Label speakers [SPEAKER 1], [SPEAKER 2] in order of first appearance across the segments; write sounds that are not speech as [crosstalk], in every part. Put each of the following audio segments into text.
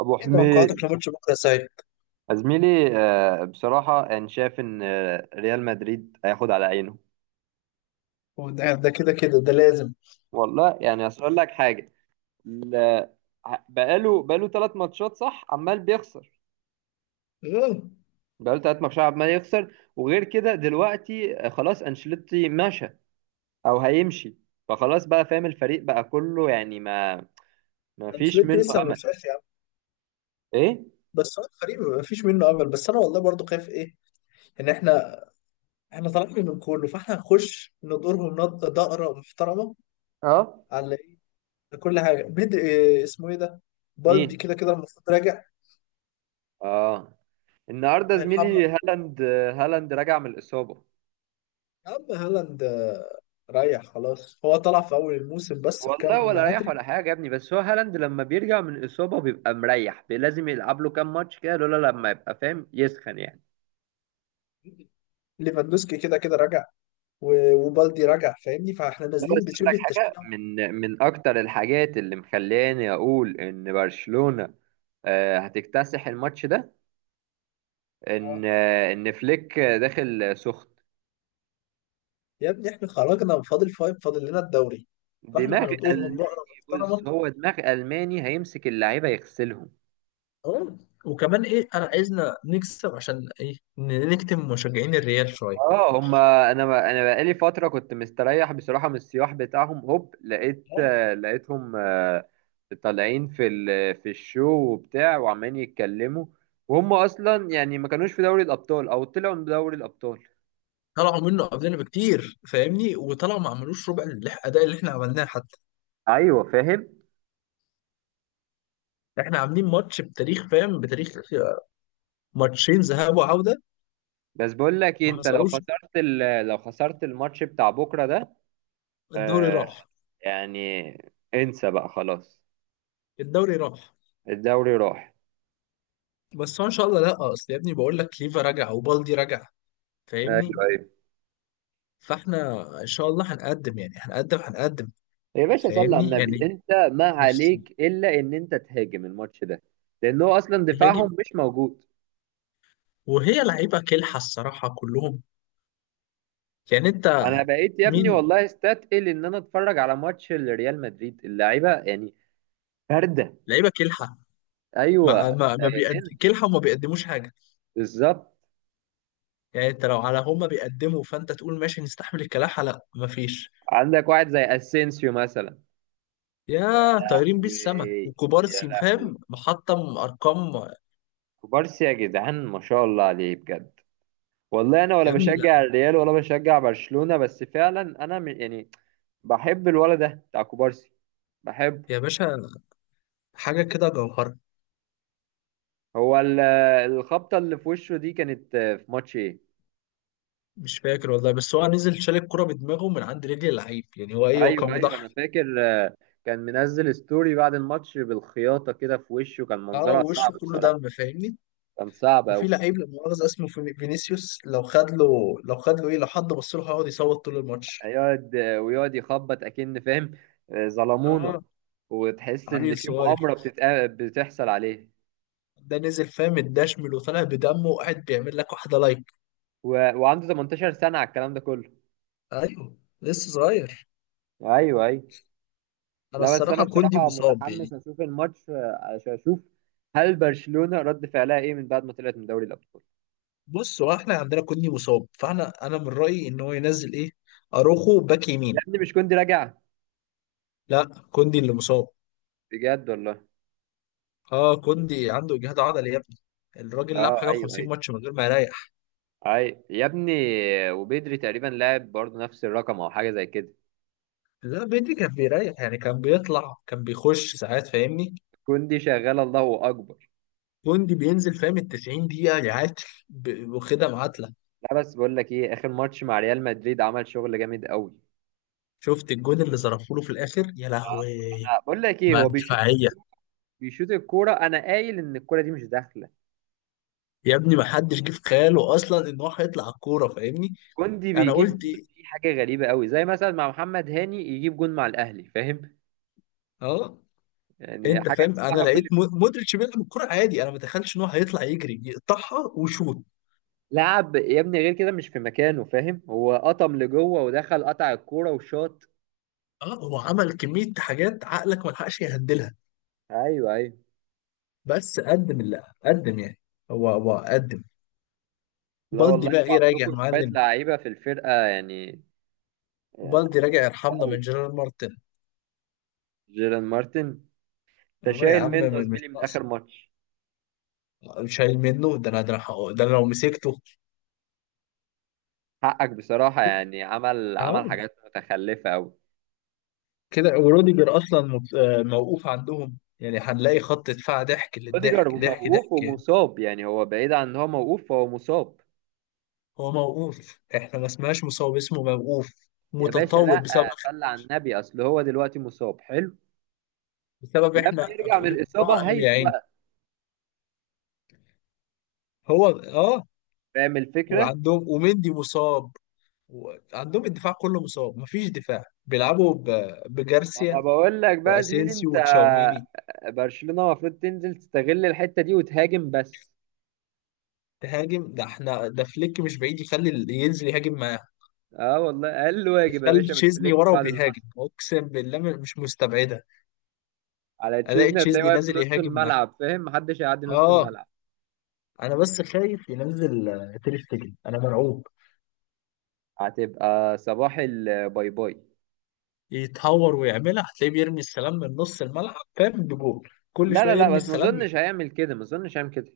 [SPEAKER 1] ابو
[SPEAKER 2] ايه
[SPEAKER 1] حميد،
[SPEAKER 2] توقعاتك لماتش بكره ساي؟
[SPEAKER 1] يا زميلي، بصراحه يعني شايف ان ريال مدريد هياخد على عينه.
[SPEAKER 2] هو ده كده كده ده لازم.
[SPEAKER 1] والله يعني اصل اقول لك حاجه. ال- بقاله 3 ماتشات، صح، عمال بيخسر.
[SPEAKER 2] اه.
[SPEAKER 1] بقاله ثلاث ماتشات عمال يخسر. وغير كده دلوقتي خلاص انشيلوتي مشى او هيمشي. فخلاص بقى فاهم، الفريق بقى كله يعني ما فيش
[SPEAKER 2] انشيلوتي
[SPEAKER 1] منه
[SPEAKER 2] لسه ما
[SPEAKER 1] امل.
[SPEAKER 2] مشاش يا عم.
[SPEAKER 1] ايه.
[SPEAKER 2] بس هو الفريق ما فيش منه امل، بس انا والله برضو خايف ايه، ان احنا طالعين من كله، فاحنا هنخش ندورهم دقره محترمه
[SPEAKER 1] اه.
[SPEAKER 2] على ايه. كل حاجه بدري، إيه اسمه ايه ده، بالدي
[SPEAKER 1] مين.
[SPEAKER 2] كده كده المفروض راجع.
[SPEAKER 1] اه. النهارده
[SPEAKER 2] هيرحمنا،
[SPEAKER 1] زميلي هالاند، هالاند راجع من الاصابه.
[SPEAKER 2] يا عم هالاند ريح خلاص، هو طلع في اول الموسم بس
[SPEAKER 1] والله
[SPEAKER 2] بكام
[SPEAKER 1] ولا رايح ولا
[SPEAKER 2] هاتريك.
[SPEAKER 1] حاجه يا ابني، بس هو هالاند لما بيرجع من اصابه بيبقى مريح. لازم يلعب له كام ماتش كده لولا لما يبقى فاهم يسخن يعني.
[SPEAKER 2] ليفاندوسكي كده كده راجع، و- وبالدي راجع فاهمني، فاحنا
[SPEAKER 1] لا بس
[SPEAKER 2] نازلين
[SPEAKER 1] اقول لك
[SPEAKER 2] بشبه
[SPEAKER 1] حاجه،
[SPEAKER 2] التشكيله.
[SPEAKER 1] من اكتر الحاجات اللي مخلاني اقول ان برشلونه هتكتسح الماتش ده، ان
[SPEAKER 2] آه.
[SPEAKER 1] ان فليك داخل سخن.
[SPEAKER 2] يا ابني احنا خرجنا، فاضل فايف، فاضل لنا الدوري، فاحنا
[SPEAKER 1] دماغ
[SPEAKER 2] هنطورهم
[SPEAKER 1] الماني.
[SPEAKER 2] بقرة
[SPEAKER 1] بص،
[SPEAKER 2] محترمة.
[SPEAKER 1] هو دماغ الماني هيمسك اللعيبه يغسلهم.
[SPEAKER 2] اه، وكمان ايه، انا عايزنا نكسب عشان ايه، نكتم مشجعين الريال شوية.
[SPEAKER 1] اه هما. انا ما انا بقالي فتره كنت مستريح بصراحه من السياح بتاعهم. هوب لقيت
[SPEAKER 2] اه،
[SPEAKER 1] لقيتهم طالعين في في الشو وبتاع، وعمالين يتكلموا. وهم اصلا يعني ما كانوش في دوري الابطال او طلعوا من دوري الابطال.
[SPEAKER 2] طلعوا منه قبلنا بكتير فاهمني، وطلعوا ما عملوش ربع الاداء اللي احنا عملناه حتى.
[SPEAKER 1] ايوه فاهم.
[SPEAKER 2] احنا عاملين ماتش بتاريخ فاهم، بتاريخ، ماتشين ذهاب وعودة
[SPEAKER 1] بس بقول لك إيه،
[SPEAKER 2] ما
[SPEAKER 1] انت لو
[SPEAKER 2] حصلوش.
[SPEAKER 1] خسرت لو خسرت الماتش بتاع بكره ده
[SPEAKER 2] الدوري
[SPEAKER 1] آه،
[SPEAKER 2] راح.
[SPEAKER 1] يعني انسى بقى خلاص.
[SPEAKER 2] الدوري راح.
[SPEAKER 1] الدوري راح.
[SPEAKER 2] بس هو ان شاء الله لا، اصل يا ابني بقول لك كليفا رجع وبالدي رجع
[SPEAKER 1] ايوه
[SPEAKER 2] فاهمني،
[SPEAKER 1] ايوه.
[SPEAKER 2] فاحنا ان شاء الله هنقدم يعني هنقدم.
[SPEAKER 1] يا باشا صلي على
[SPEAKER 2] فاهمني
[SPEAKER 1] النبي
[SPEAKER 2] يعني.
[SPEAKER 1] انت. ما
[SPEAKER 2] نفس
[SPEAKER 1] عليك الا ان انت تهاجم الماتش ده، لان هو اصلا
[SPEAKER 2] الهاجم.
[SPEAKER 1] دفاعهم مش موجود.
[SPEAKER 2] وهي لعيبه كلحه الصراحه كلهم يعني. انت
[SPEAKER 1] انا بقيت يا ابني
[SPEAKER 2] مين؟
[SPEAKER 1] والله استثقل ان انا اتفرج على ماتش لريال مدريد، اللعيبه يعني بارده.
[SPEAKER 2] لعيبه كلحه، مع
[SPEAKER 1] ايوه
[SPEAKER 2] ما ما بيقد...
[SPEAKER 1] سائلين.
[SPEAKER 2] كلحه وما بيقدموش حاجه.
[SPEAKER 1] بالظبط.
[SPEAKER 2] يعني انت لو على هما بيقدموا فانت تقول ماشي نستحمل الكلاحه، لا مفيش.
[SPEAKER 1] عندك واحد زي اسينسيو مثلا. يا
[SPEAKER 2] يا طايرين بيه السما،
[SPEAKER 1] لهوي، يا
[SPEAKER 2] وكوبارسي
[SPEAKER 1] لهوي.
[SPEAKER 2] فاهم محطم ارقام.
[SPEAKER 1] كوبارسي يا جدعان، ما شاء الله عليه بجد. والله انا ولا
[SPEAKER 2] يا ابني
[SPEAKER 1] بشجع
[SPEAKER 2] لا،
[SPEAKER 1] الريال ولا بشجع برشلونه، بس فعلا انا يعني بحب الولد ده بتاع كوبارسي، بحبه.
[SPEAKER 2] يا باشا، حاجه كده جوهره.
[SPEAKER 1] هو الخبطة اللي في وشه دي كانت في ماتش ايه؟
[SPEAKER 2] مش فاكر والله، بس هو نزل شال الكرة بدماغه من عند رجل اللعيب يعني، هو ايه، هو كان
[SPEAKER 1] ايوه ايوه انا
[SPEAKER 2] مضحي.
[SPEAKER 1] فاكر، كان منزل ستوري بعد الماتش بالخياطة كده في وشه، كان
[SPEAKER 2] اه،
[SPEAKER 1] منظرها صعب
[SPEAKER 2] ووشه كله
[SPEAKER 1] بصراحة.
[SPEAKER 2] دم فاهمني.
[SPEAKER 1] كان صعب
[SPEAKER 2] وفي
[SPEAKER 1] أوي.
[SPEAKER 2] لعيب لا مؤاخذة اسمه فينيسيوس، لو خد له، لو خد له ايه، لو حد بص له هيقعد يصوت طول الماتش.
[SPEAKER 1] هيقعد ويقعد يخبط أكن فاهم، ظلمونا.
[SPEAKER 2] اه.
[SPEAKER 1] وتحس إن
[SPEAKER 2] عيل
[SPEAKER 1] في
[SPEAKER 2] صغير
[SPEAKER 1] مؤامرة بتحصل عليه.
[SPEAKER 2] ده، نزل فاهم الدشمل وطلع بدمه وقاعد بيعمل لك واحدة لايك.
[SPEAKER 1] و... وعنده 18 سنة على الكلام ده كله.
[SPEAKER 2] ايوه لسه صغير.
[SPEAKER 1] ايوه ايوه.
[SPEAKER 2] انا
[SPEAKER 1] لا بس انا
[SPEAKER 2] الصراحة كوندي
[SPEAKER 1] بصراحة
[SPEAKER 2] مصاب يعني.
[SPEAKER 1] متحمس اشوف الماتش عشان اشوف هل برشلونة رد فعلها ايه من بعد ما طلعت من دوري الابطال.
[SPEAKER 2] بص هو احنا عندنا كوندي مصاب، فاحنا انا من رأيي ان هو ينزل ايه، اروخو باك
[SPEAKER 1] يا
[SPEAKER 2] يمين.
[SPEAKER 1] ابني مش كنت راجع؟
[SPEAKER 2] لا، كوندي اللي مصاب.
[SPEAKER 1] بجد والله.
[SPEAKER 2] اه، كوندي عنده اجهاد عضلي يا ابني، الراجل لعب
[SPEAKER 1] اه
[SPEAKER 2] حاجة
[SPEAKER 1] ايوه
[SPEAKER 2] و50
[SPEAKER 1] ايوه.
[SPEAKER 2] ماتش من غير ما يريح.
[SPEAKER 1] اي يا ابني. وبدري تقريبا لعب برضه نفس الرقم او حاجه زي كده.
[SPEAKER 2] لا بدري كان بيريح يعني، كان بيطلع كان بيخش ساعات فاهمني.
[SPEAKER 1] كوندي شغال، الله اكبر.
[SPEAKER 2] جندي بينزل فاهم ال 90 دقيقة يعاد، واخدها معادلة.
[SPEAKER 1] لا بس بقول لك ايه، اخر ماتش مع ريال مدريد عمل شغل جامد قوي.
[SPEAKER 2] شفت الجون اللي ظرفوا له في الآخر، يا لهوي.
[SPEAKER 1] آه، انا بقول لك ايه،
[SPEAKER 2] ما
[SPEAKER 1] هو بيشوط
[SPEAKER 2] دفاعية.
[SPEAKER 1] الكورة. بيشوط الكوره، انا قايل ان الكوره دي مش داخله.
[SPEAKER 2] يا ابني ما حدش جه في خياله أصلا إن هو هيطلع على الكورة فاهمني.
[SPEAKER 1] كوندي
[SPEAKER 2] أنا
[SPEAKER 1] بيجيب
[SPEAKER 2] قلت
[SPEAKER 1] جون،
[SPEAKER 2] إيه؟
[SPEAKER 1] دي حاجه غريبه قوي، زي مثلا مع محمد هاني يجيب جون مع الاهلي فاهم.
[SPEAKER 2] أه.
[SPEAKER 1] يعني
[SPEAKER 2] أنت
[SPEAKER 1] حاجه
[SPEAKER 2] فاهم، أنا
[SPEAKER 1] تسمعها كل...
[SPEAKER 2] لقيت مودريتش بيلعب الكورة عادي، أنا ما تخيلش إن هو هيطلع يجري يقطعها وشوط.
[SPEAKER 1] لعب يا ابني غير كده، مش في مكانه فاهم، هو قطم لجوه ودخل، قطع الكوره وشاط.
[SPEAKER 2] أه، هو عمل كمية حاجات عقلك ما لحقش يهندلها.
[SPEAKER 1] ايوه ايوه.
[SPEAKER 2] بس قدم اللي قدم يعني. هو قدم.
[SPEAKER 1] لا
[SPEAKER 2] بالدي
[SPEAKER 1] والله
[SPEAKER 2] بقى
[SPEAKER 1] انتوا
[SPEAKER 2] ايه، راجع يا
[SPEAKER 1] عندكم شويه
[SPEAKER 2] معلم.
[SPEAKER 1] لعيبه في الفرقه يعني آه،
[SPEAKER 2] بالدي راجع، يرحمنا من
[SPEAKER 1] قوي.
[SPEAKER 2] جيرار مارتن.
[SPEAKER 1] جيران مارتن. انت
[SPEAKER 2] اه يا
[SPEAKER 1] شايل
[SPEAKER 2] عم،
[SPEAKER 1] منه يا
[SPEAKER 2] مش
[SPEAKER 1] زميلي من اخر
[SPEAKER 2] ناقص.
[SPEAKER 1] ماتش؟
[SPEAKER 2] مش شايل منه، ده انا ده انا هق- ده أنا لو مسكته
[SPEAKER 1] حقك بصراحه،
[SPEAKER 2] كده،
[SPEAKER 1] يعني عمل عمل
[SPEAKER 2] حرام.
[SPEAKER 1] حاجات متخلفه قوي.
[SPEAKER 2] كده وروديجر اصلا موقوف عندهم، يعني هنلاقي خط دفاع ضحك
[SPEAKER 1] روديجر
[SPEAKER 2] للضحك ضحك
[SPEAKER 1] موقوف
[SPEAKER 2] ضحك يعني.
[SPEAKER 1] ومصاب، يعني هو بعيد عن ان هو موقوف، فهو مصاب.
[SPEAKER 2] هو موقوف احنا ما اسمهاش مصاب، اسمه موقوف،
[SPEAKER 1] يا باشا لا،
[SPEAKER 2] متطاول بسبب اخر
[SPEAKER 1] صلى على
[SPEAKER 2] ماتش،
[SPEAKER 1] النبي، اصل هو دلوقتي مصاب حلو.
[SPEAKER 2] بسبب
[SPEAKER 1] لما
[SPEAKER 2] احنا
[SPEAKER 1] يرجع من
[SPEAKER 2] غلطنا
[SPEAKER 1] الاصابه
[SPEAKER 2] قوي يا عيني.
[SPEAKER 1] هيتوقف،
[SPEAKER 2] هو اه.
[SPEAKER 1] فاهم الفكره.
[SPEAKER 2] وعندهم ومندي مصاب، عندهم الدفاع كله مصاب مفيش دفاع، بيلعبوا
[SPEAKER 1] ما انا
[SPEAKER 2] بجارسيا
[SPEAKER 1] بقول لك بقى يا زميلي
[SPEAKER 2] واسينسيو
[SPEAKER 1] انت،
[SPEAKER 2] وتشاوميني.
[SPEAKER 1] برشلونة المفروض تنزل تستغل الحتة دي وتهاجم بس.
[SPEAKER 2] تهاجم؟ ده احنا ده فليك مش بعيد يخلي ينزل يهاجم معاه،
[SPEAKER 1] اه والله، اقل واجب يا
[SPEAKER 2] يخلي
[SPEAKER 1] باشا من
[SPEAKER 2] تشيزني
[SPEAKER 1] فليك
[SPEAKER 2] ورا
[SPEAKER 1] بعد اللي
[SPEAKER 2] وبيهاجم،
[SPEAKER 1] حصل.
[SPEAKER 2] اقسم بالله مش مستبعده
[SPEAKER 1] على
[SPEAKER 2] الاقي
[SPEAKER 1] تشيزني هتلاقيه
[SPEAKER 2] تشيزني
[SPEAKER 1] واقف في
[SPEAKER 2] نازل
[SPEAKER 1] نص
[SPEAKER 2] يهاجم معاه.
[SPEAKER 1] الملعب فاهم، محدش هيعدي نص
[SPEAKER 2] اه.
[SPEAKER 1] الملعب.
[SPEAKER 2] انا بس خايف ينزل تير شتيجن، انا مرعوب
[SPEAKER 1] هتبقى صباح الباي باي.
[SPEAKER 2] يتهور ويعملها، هتلاقيه بيرمي السلام من نص الملعب فاهم، بجول، كل
[SPEAKER 1] لا
[SPEAKER 2] شويه
[SPEAKER 1] لا لا،
[SPEAKER 2] يرمي
[SPEAKER 1] بس ما
[SPEAKER 2] السلام
[SPEAKER 1] اظنش
[SPEAKER 2] يجي.
[SPEAKER 1] هيعمل كده، ما اظنش هيعمل كده.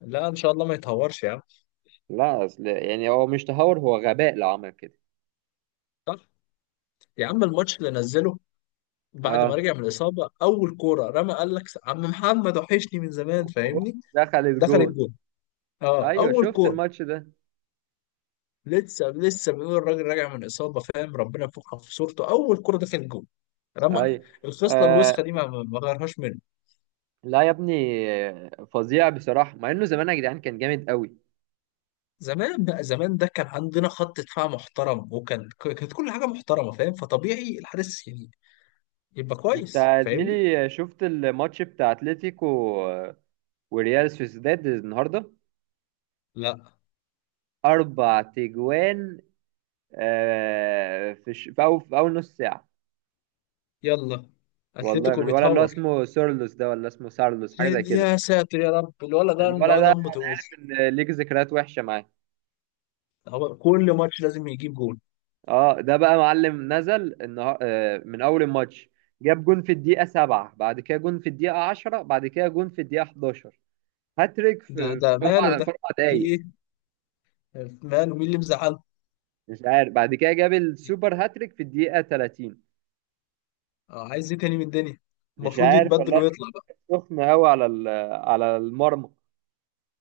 [SPEAKER 2] لا ان شاء الله ما يتهورش يا عم.
[SPEAKER 1] لا اصل يعني هو مش تهور، هو غباء لو عمل كده.
[SPEAKER 2] صح. يا عم الماتش اللي نزله بعد ما
[SPEAKER 1] اه،
[SPEAKER 2] رجع من الإصابة، أول كورة رمى، قال لك عم محمد وحشني من زمان
[SPEAKER 1] هوب،
[SPEAKER 2] فاهمني.
[SPEAKER 1] دخلت
[SPEAKER 2] دخلت
[SPEAKER 1] جون.
[SPEAKER 2] جول. أه،
[SPEAKER 1] ايوه،
[SPEAKER 2] أول
[SPEAKER 1] شفت
[SPEAKER 2] كورة.
[SPEAKER 1] الماتش ده؟
[SPEAKER 2] لسه لسه بيقول الراجل راجع من إصابة فاهم، ربنا يفكها في صورته، أول كورة دخلت جول. رمى.
[SPEAKER 1] ايوه.
[SPEAKER 2] الخصلة الوسخة دي ما غيرهاش منه.
[SPEAKER 1] لا يا ابني، فظيع بصراحة مع انه زمان يا جدعان كان جامد قوي.
[SPEAKER 2] زمان بقى زمان، ده كان عندنا خط دفاع محترم، وكان كانت كل حاجة محترمة فاهم، فطبيعي الحارس يعني يبقى
[SPEAKER 1] انت
[SPEAKER 2] كويس
[SPEAKER 1] يا
[SPEAKER 2] فاهمني.
[SPEAKER 1] زميلي شفت الماتش بتاع اتلتيكو وريال سوسيداد النهاردة؟
[SPEAKER 2] لا.
[SPEAKER 1] اربع تجوان في اول نص ساعة.
[SPEAKER 2] يلا.
[SPEAKER 1] والله من
[SPEAKER 2] أتلتيكو
[SPEAKER 1] الولد اللي هو
[SPEAKER 2] بيتهور.
[SPEAKER 1] اسمه سورلوس ده، ولا اسمه سارلوس، حاجة زي
[SPEAKER 2] يا
[SPEAKER 1] كده.
[SPEAKER 2] يا ساتر يا رب، الولد ده،
[SPEAKER 1] الولد
[SPEAKER 2] الولد
[SPEAKER 1] ده
[SPEAKER 2] دمه تقيل.
[SPEAKER 1] كان ليك ذكريات وحشة معاه.
[SPEAKER 2] هو كل ماتش لازم يجيب جول.
[SPEAKER 1] اه، ده بقى معلم نزل من اول الماتش. جاب جون في الدقيقة 7، بعد كده جون في الدقيقة 10، بعد كده جون في الدقيقة 11. هاتريك
[SPEAKER 2] ده
[SPEAKER 1] في
[SPEAKER 2] ده
[SPEAKER 1] في اربع
[SPEAKER 2] ماله ده،
[SPEAKER 1] في اربع
[SPEAKER 2] في
[SPEAKER 1] دقايق
[SPEAKER 2] ايه، ماله، مين اللي مزعله؟
[SPEAKER 1] مش عارف. بعد كده جاب السوبر هاتريك في الدقيقة 30.
[SPEAKER 2] آه، عايز ايه تاني من الدنيا؟
[SPEAKER 1] مش
[SPEAKER 2] المفروض
[SPEAKER 1] عارف
[SPEAKER 2] يتبدل
[SPEAKER 1] والله.
[SPEAKER 2] ويطلع بقى.
[SPEAKER 1] كانت سخنة قوي على على المرمى.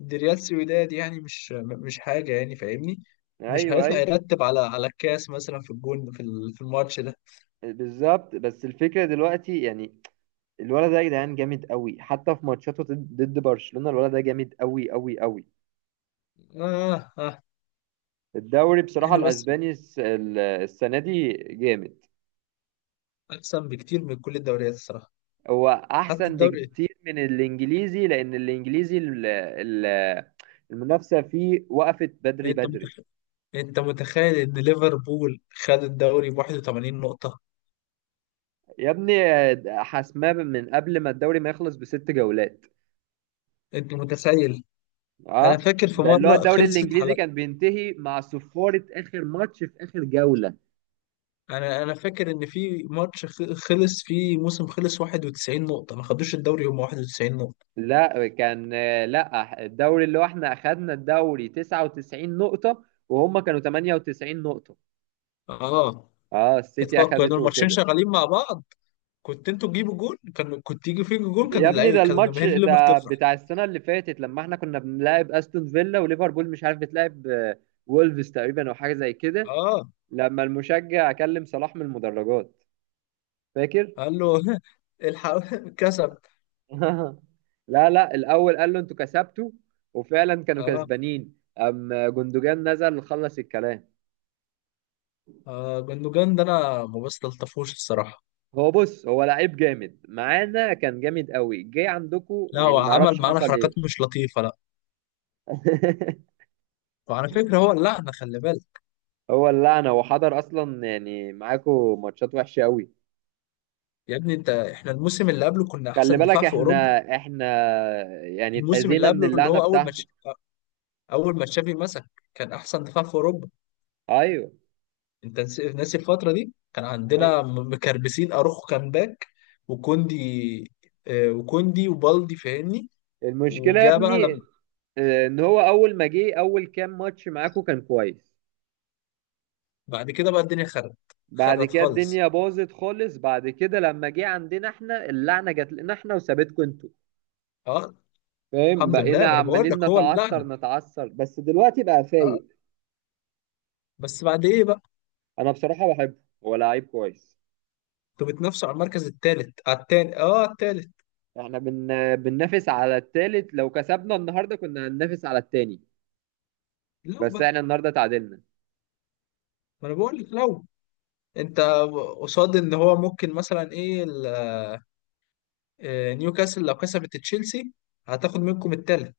[SPEAKER 2] دي ريال سويداد يعني مش حاجة يعني فاهمني. مش
[SPEAKER 1] ايوه
[SPEAKER 2] هيطلع
[SPEAKER 1] اي.
[SPEAKER 2] يرتب على على الكاس مثلا في الجون، في في الماتش ده.
[SPEAKER 1] بالظبط، بس الفكرة دلوقتي يعني. الولد ده يا جدعان جامد قوي، حتى في ماتشاته ضد برشلونة، الولد ده جامد قوي قوي قوي.
[SPEAKER 2] آه آه.
[SPEAKER 1] الدوري بصراحة
[SPEAKER 2] احنا بس،
[SPEAKER 1] الاسباني السنة دي جامد.
[SPEAKER 2] احسن بكتير من كل الدوريات الصراحة.
[SPEAKER 1] هو
[SPEAKER 2] حتى
[SPEAKER 1] احسن
[SPEAKER 2] الدوري،
[SPEAKER 1] بكتير من الانجليزي، لان الانجليزي المنافسة فيه وقفت بدري
[SPEAKER 2] انت
[SPEAKER 1] بدري.
[SPEAKER 2] متخيل، انت متخيل ان ليفربول خد الدوري ب 81 نقطة؟
[SPEAKER 1] يا ابني حاسماه من قبل ما الدوري ما يخلص ب6 جولات.
[SPEAKER 2] انت متخيل؟ انا
[SPEAKER 1] اه،
[SPEAKER 2] فاكر في
[SPEAKER 1] ده اللي هو
[SPEAKER 2] مرة
[SPEAKER 1] الدوري
[SPEAKER 2] خلصت،
[SPEAKER 1] الانجليزي كان بينتهي مع صفارة اخر ماتش في اخر جولة.
[SPEAKER 2] انا انا فاكر ان في ماتش خلص فيه موسم، خلص 91 نقطة ما خدوش الدوري، هم 91 نقطة.
[SPEAKER 1] لا كان، لا، الدوري اللي هو احنا اخدنا الدوري 99 نقطة، وهم كانوا 98 نقطة.
[SPEAKER 2] اه.
[SPEAKER 1] اه، السيتي
[SPEAKER 2] اطلاق كانوا
[SPEAKER 1] اخدته
[SPEAKER 2] الماتشين
[SPEAKER 1] وكده.
[SPEAKER 2] شغالين مع بعض. كنت انتوا تجيبوا جول كان، كنت يجي فيكوا جول كان،
[SPEAKER 1] يا ابني
[SPEAKER 2] اللعيبة
[SPEAKER 1] ده
[SPEAKER 2] كان،
[SPEAKER 1] الماتش
[SPEAKER 2] جماهير الليفر
[SPEAKER 1] ده
[SPEAKER 2] تفرح.
[SPEAKER 1] بتاع السنة اللي فاتت لما احنا كنا بنلعب استون فيلا، وليفربول مش عارف بتلعب وولفز تقريبا او حاجة زي كده.
[SPEAKER 2] اه،
[SPEAKER 1] لما المشجع كلم صلاح من المدرجات، فاكر؟
[SPEAKER 2] قال له [laughs] الحق [laughs] كسب.
[SPEAKER 1] [laughs] لا لا، الاول قال له انتوا كسبتوا، وفعلا كانوا
[SPEAKER 2] اه.
[SPEAKER 1] كسبانين. ام جندوجان نزل خلص الكلام.
[SPEAKER 2] اه جندوجان ده انا ما بستلطفوش الصراحة.
[SPEAKER 1] هو بص، هو لعيب جامد، معانا كان جامد قوي، جه عندكو
[SPEAKER 2] لا هو
[SPEAKER 1] يعني
[SPEAKER 2] عمل
[SPEAKER 1] معرفش
[SPEAKER 2] معانا
[SPEAKER 1] حصل
[SPEAKER 2] حركات
[SPEAKER 1] ايه.
[SPEAKER 2] مش لطيفة، لا.
[SPEAKER 1] [laughs]
[SPEAKER 2] وعلى فكرة هو اللعنة، خلي بالك.
[SPEAKER 1] هو اللعنه، هو حضر اصلا يعني معاكو ماتشات وحشه قوي.
[SPEAKER 2] يا ابني انت، احنا الموسم اللي قبله كنا
[SPEAKER 1] خلي
[SPEAKER 2] احسن دفاع
[SPEAKER 1] بالك،
[SPEAKER 2] في اوروبا.
[SPEAKER 1] احنا يعني
[SPEAKER 2] الموسم اللي
[SPEAKER 1] اتأذينا من
[SPEAKER 2] قبله، اللي
[SPEAKER 1] اللعنه
[SPEAKER 2] هو اول
[SPEAKER 1] بتاعته.
[SPEAKER 2] ماتش، اول ما تشافي مسك، كان احسن دفاع في اوروبا.
[SPEAKER 1] ايوه.
[SPEAKER 2] انت ناسي الفتره دي، كان
[SPEAKER 1] أي-
[SPEAKER 2] عندنا مكربسين، اروخو كان باك، وكوندي، وكوندي وبالدي فاهمني.
[SPEAKER 1] المشكله يا
[SPEAKER 2] وجا بقى
[SPEAKER 1] ابني
[SPEAKER 2] لما.
[SPEAKER 1] ان هو اول ما جه اول كام ماتش معاكو كان كويس.
[SPEAKER 2] بعد كده بقى الدنيا خرت.
[SPEAKER 1] بعد
[SPEAKER 2] خرت
[SPEAKER 1] كده
[SPEAKER 2] خالص.
[SPEAKER 1] الدنيا باظت خالص. بعد كده لما جه عندنا احنا، اللعنه جت لنا احنا وسابتكم انتوا
[SPEAKER 2] اه.
[SPEAKER 1] فاهم،
[SPEAKER 2] الحمد
[SPEAKER 1] بقينا
[SPEAKER 2] لله، ما انا بقول لك
[SPEAKER 1] عمالين
[SPEAKER 2] هو اللعنه.
[SPEAKER 1] نتعثر نتعثر، بس دلوقتي بقى
[SPEAKER 2] اه.
[SPEAKER 1] فايق.
[SPEAKER 2] بس بعد ايه بقى.
[SPEAKER 1] انا بصراحه بحبه، هو لعيب كويس.
[SPEAKER 2] انتوا بتنافسوا على المركز الثالث على الثاني؟ اه على الثالث.
[SPEAKER 1] احنا بننافس على التالت، لو كسبنا النهارده كنا هننافس على التاني،
[SPEAKER 2] لو
[SPEAKER 1] بس
[SPEAKER 2] بقى،
[SPEAKER 1] احنا النهارده تعادلنا.
[SPEAKER 2] ما انا بقول لك لو. انت قصاد ان هو ممكن مثلا ايه نيوكاسل لو كسبت تشيلسي هتاخد منكم الثالث.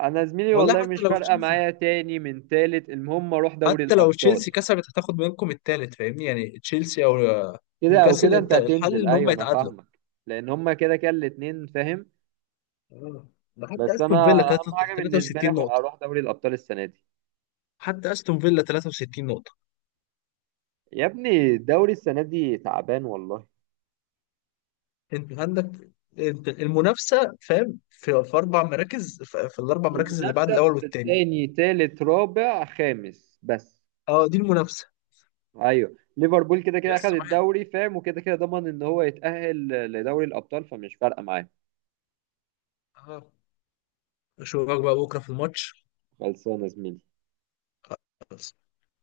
[SPEAKER 1] انا زميلي
[SPEAKER 2] والله
[SPEAKER 1] والله
[SPEAKER 2] حتى
[SPEAKER 1] مش
[SPEAKER 2] لو
[SPEAKER 1] فارقه
[SPEAKER 2] تشيلسي،
[SPEAKER 1] معايا تاني من تالت، المهم اروح دوري
[SPEAKER 2] حتى لو
[SPEAKER 1] الابطال.
[SPEAKER 2] تشيلسي كسبت هتاخد منكم التالت فاهمني، يعني تشيلسي او
[SPEAKER 1] كده او
[SPEAKER 2] نيوكاسل،
[SPEAKER 1] كده انت
[SPEAKER 2] انت الحل
[SPEAKER 1] هتنزل،
[SPEAKER 2] ان هم
[SPEAKER 1] ايوه انا
[SPEAKER 2] يتعادلوا.
[SPEAKER 1] فاهمك. لان هما كده كده الاتنين فاهم.
[SPEAKER 2] آه. ده حتى
[SPEAKER 1] بس انا
[SPEAKER 2] استون فيلا
[SPEAKER 1] اهم حاجه بالنسبه لي
[SPEAKER 2] 63 نقطة.
[SPEAKER 1] اروح دوري الابطال السنه دي.
[SPEAKER 2] حتى استون فيلا 63 نقطة.
[SPEAKER 1] يا ابني الدوري السنه دي تعبان والله.
[SPEAKER 2] انت عندك، انت المنافسة فاهم في اربع مراكز، في الاربع مراكز اللي بعد
[SPEAKER 1] المنافسه
[SPEAKER 2] الاول
[SPEAKER 1] في
[SPEAKER 2] والتاني.
[SPEAKER 1] الثاني ثالث رابع خامس بس.
[SPEAKER 2] اه دي المنافسة.
[SPEAKER 1] ايوه، ليفربول كده كده اخد
[SPEAKER 2] لسه واحد.
[SPEAKER 1] الدوري فاهم، وكده كده ضمن ان هو يتاهل لدوري الابطال، فمش فارقه معاه.
[SPEAKER 2] اه. اشوفك بقى بكرة في الماتش.
[SPEAKER 1] خلصانه يا زميلي.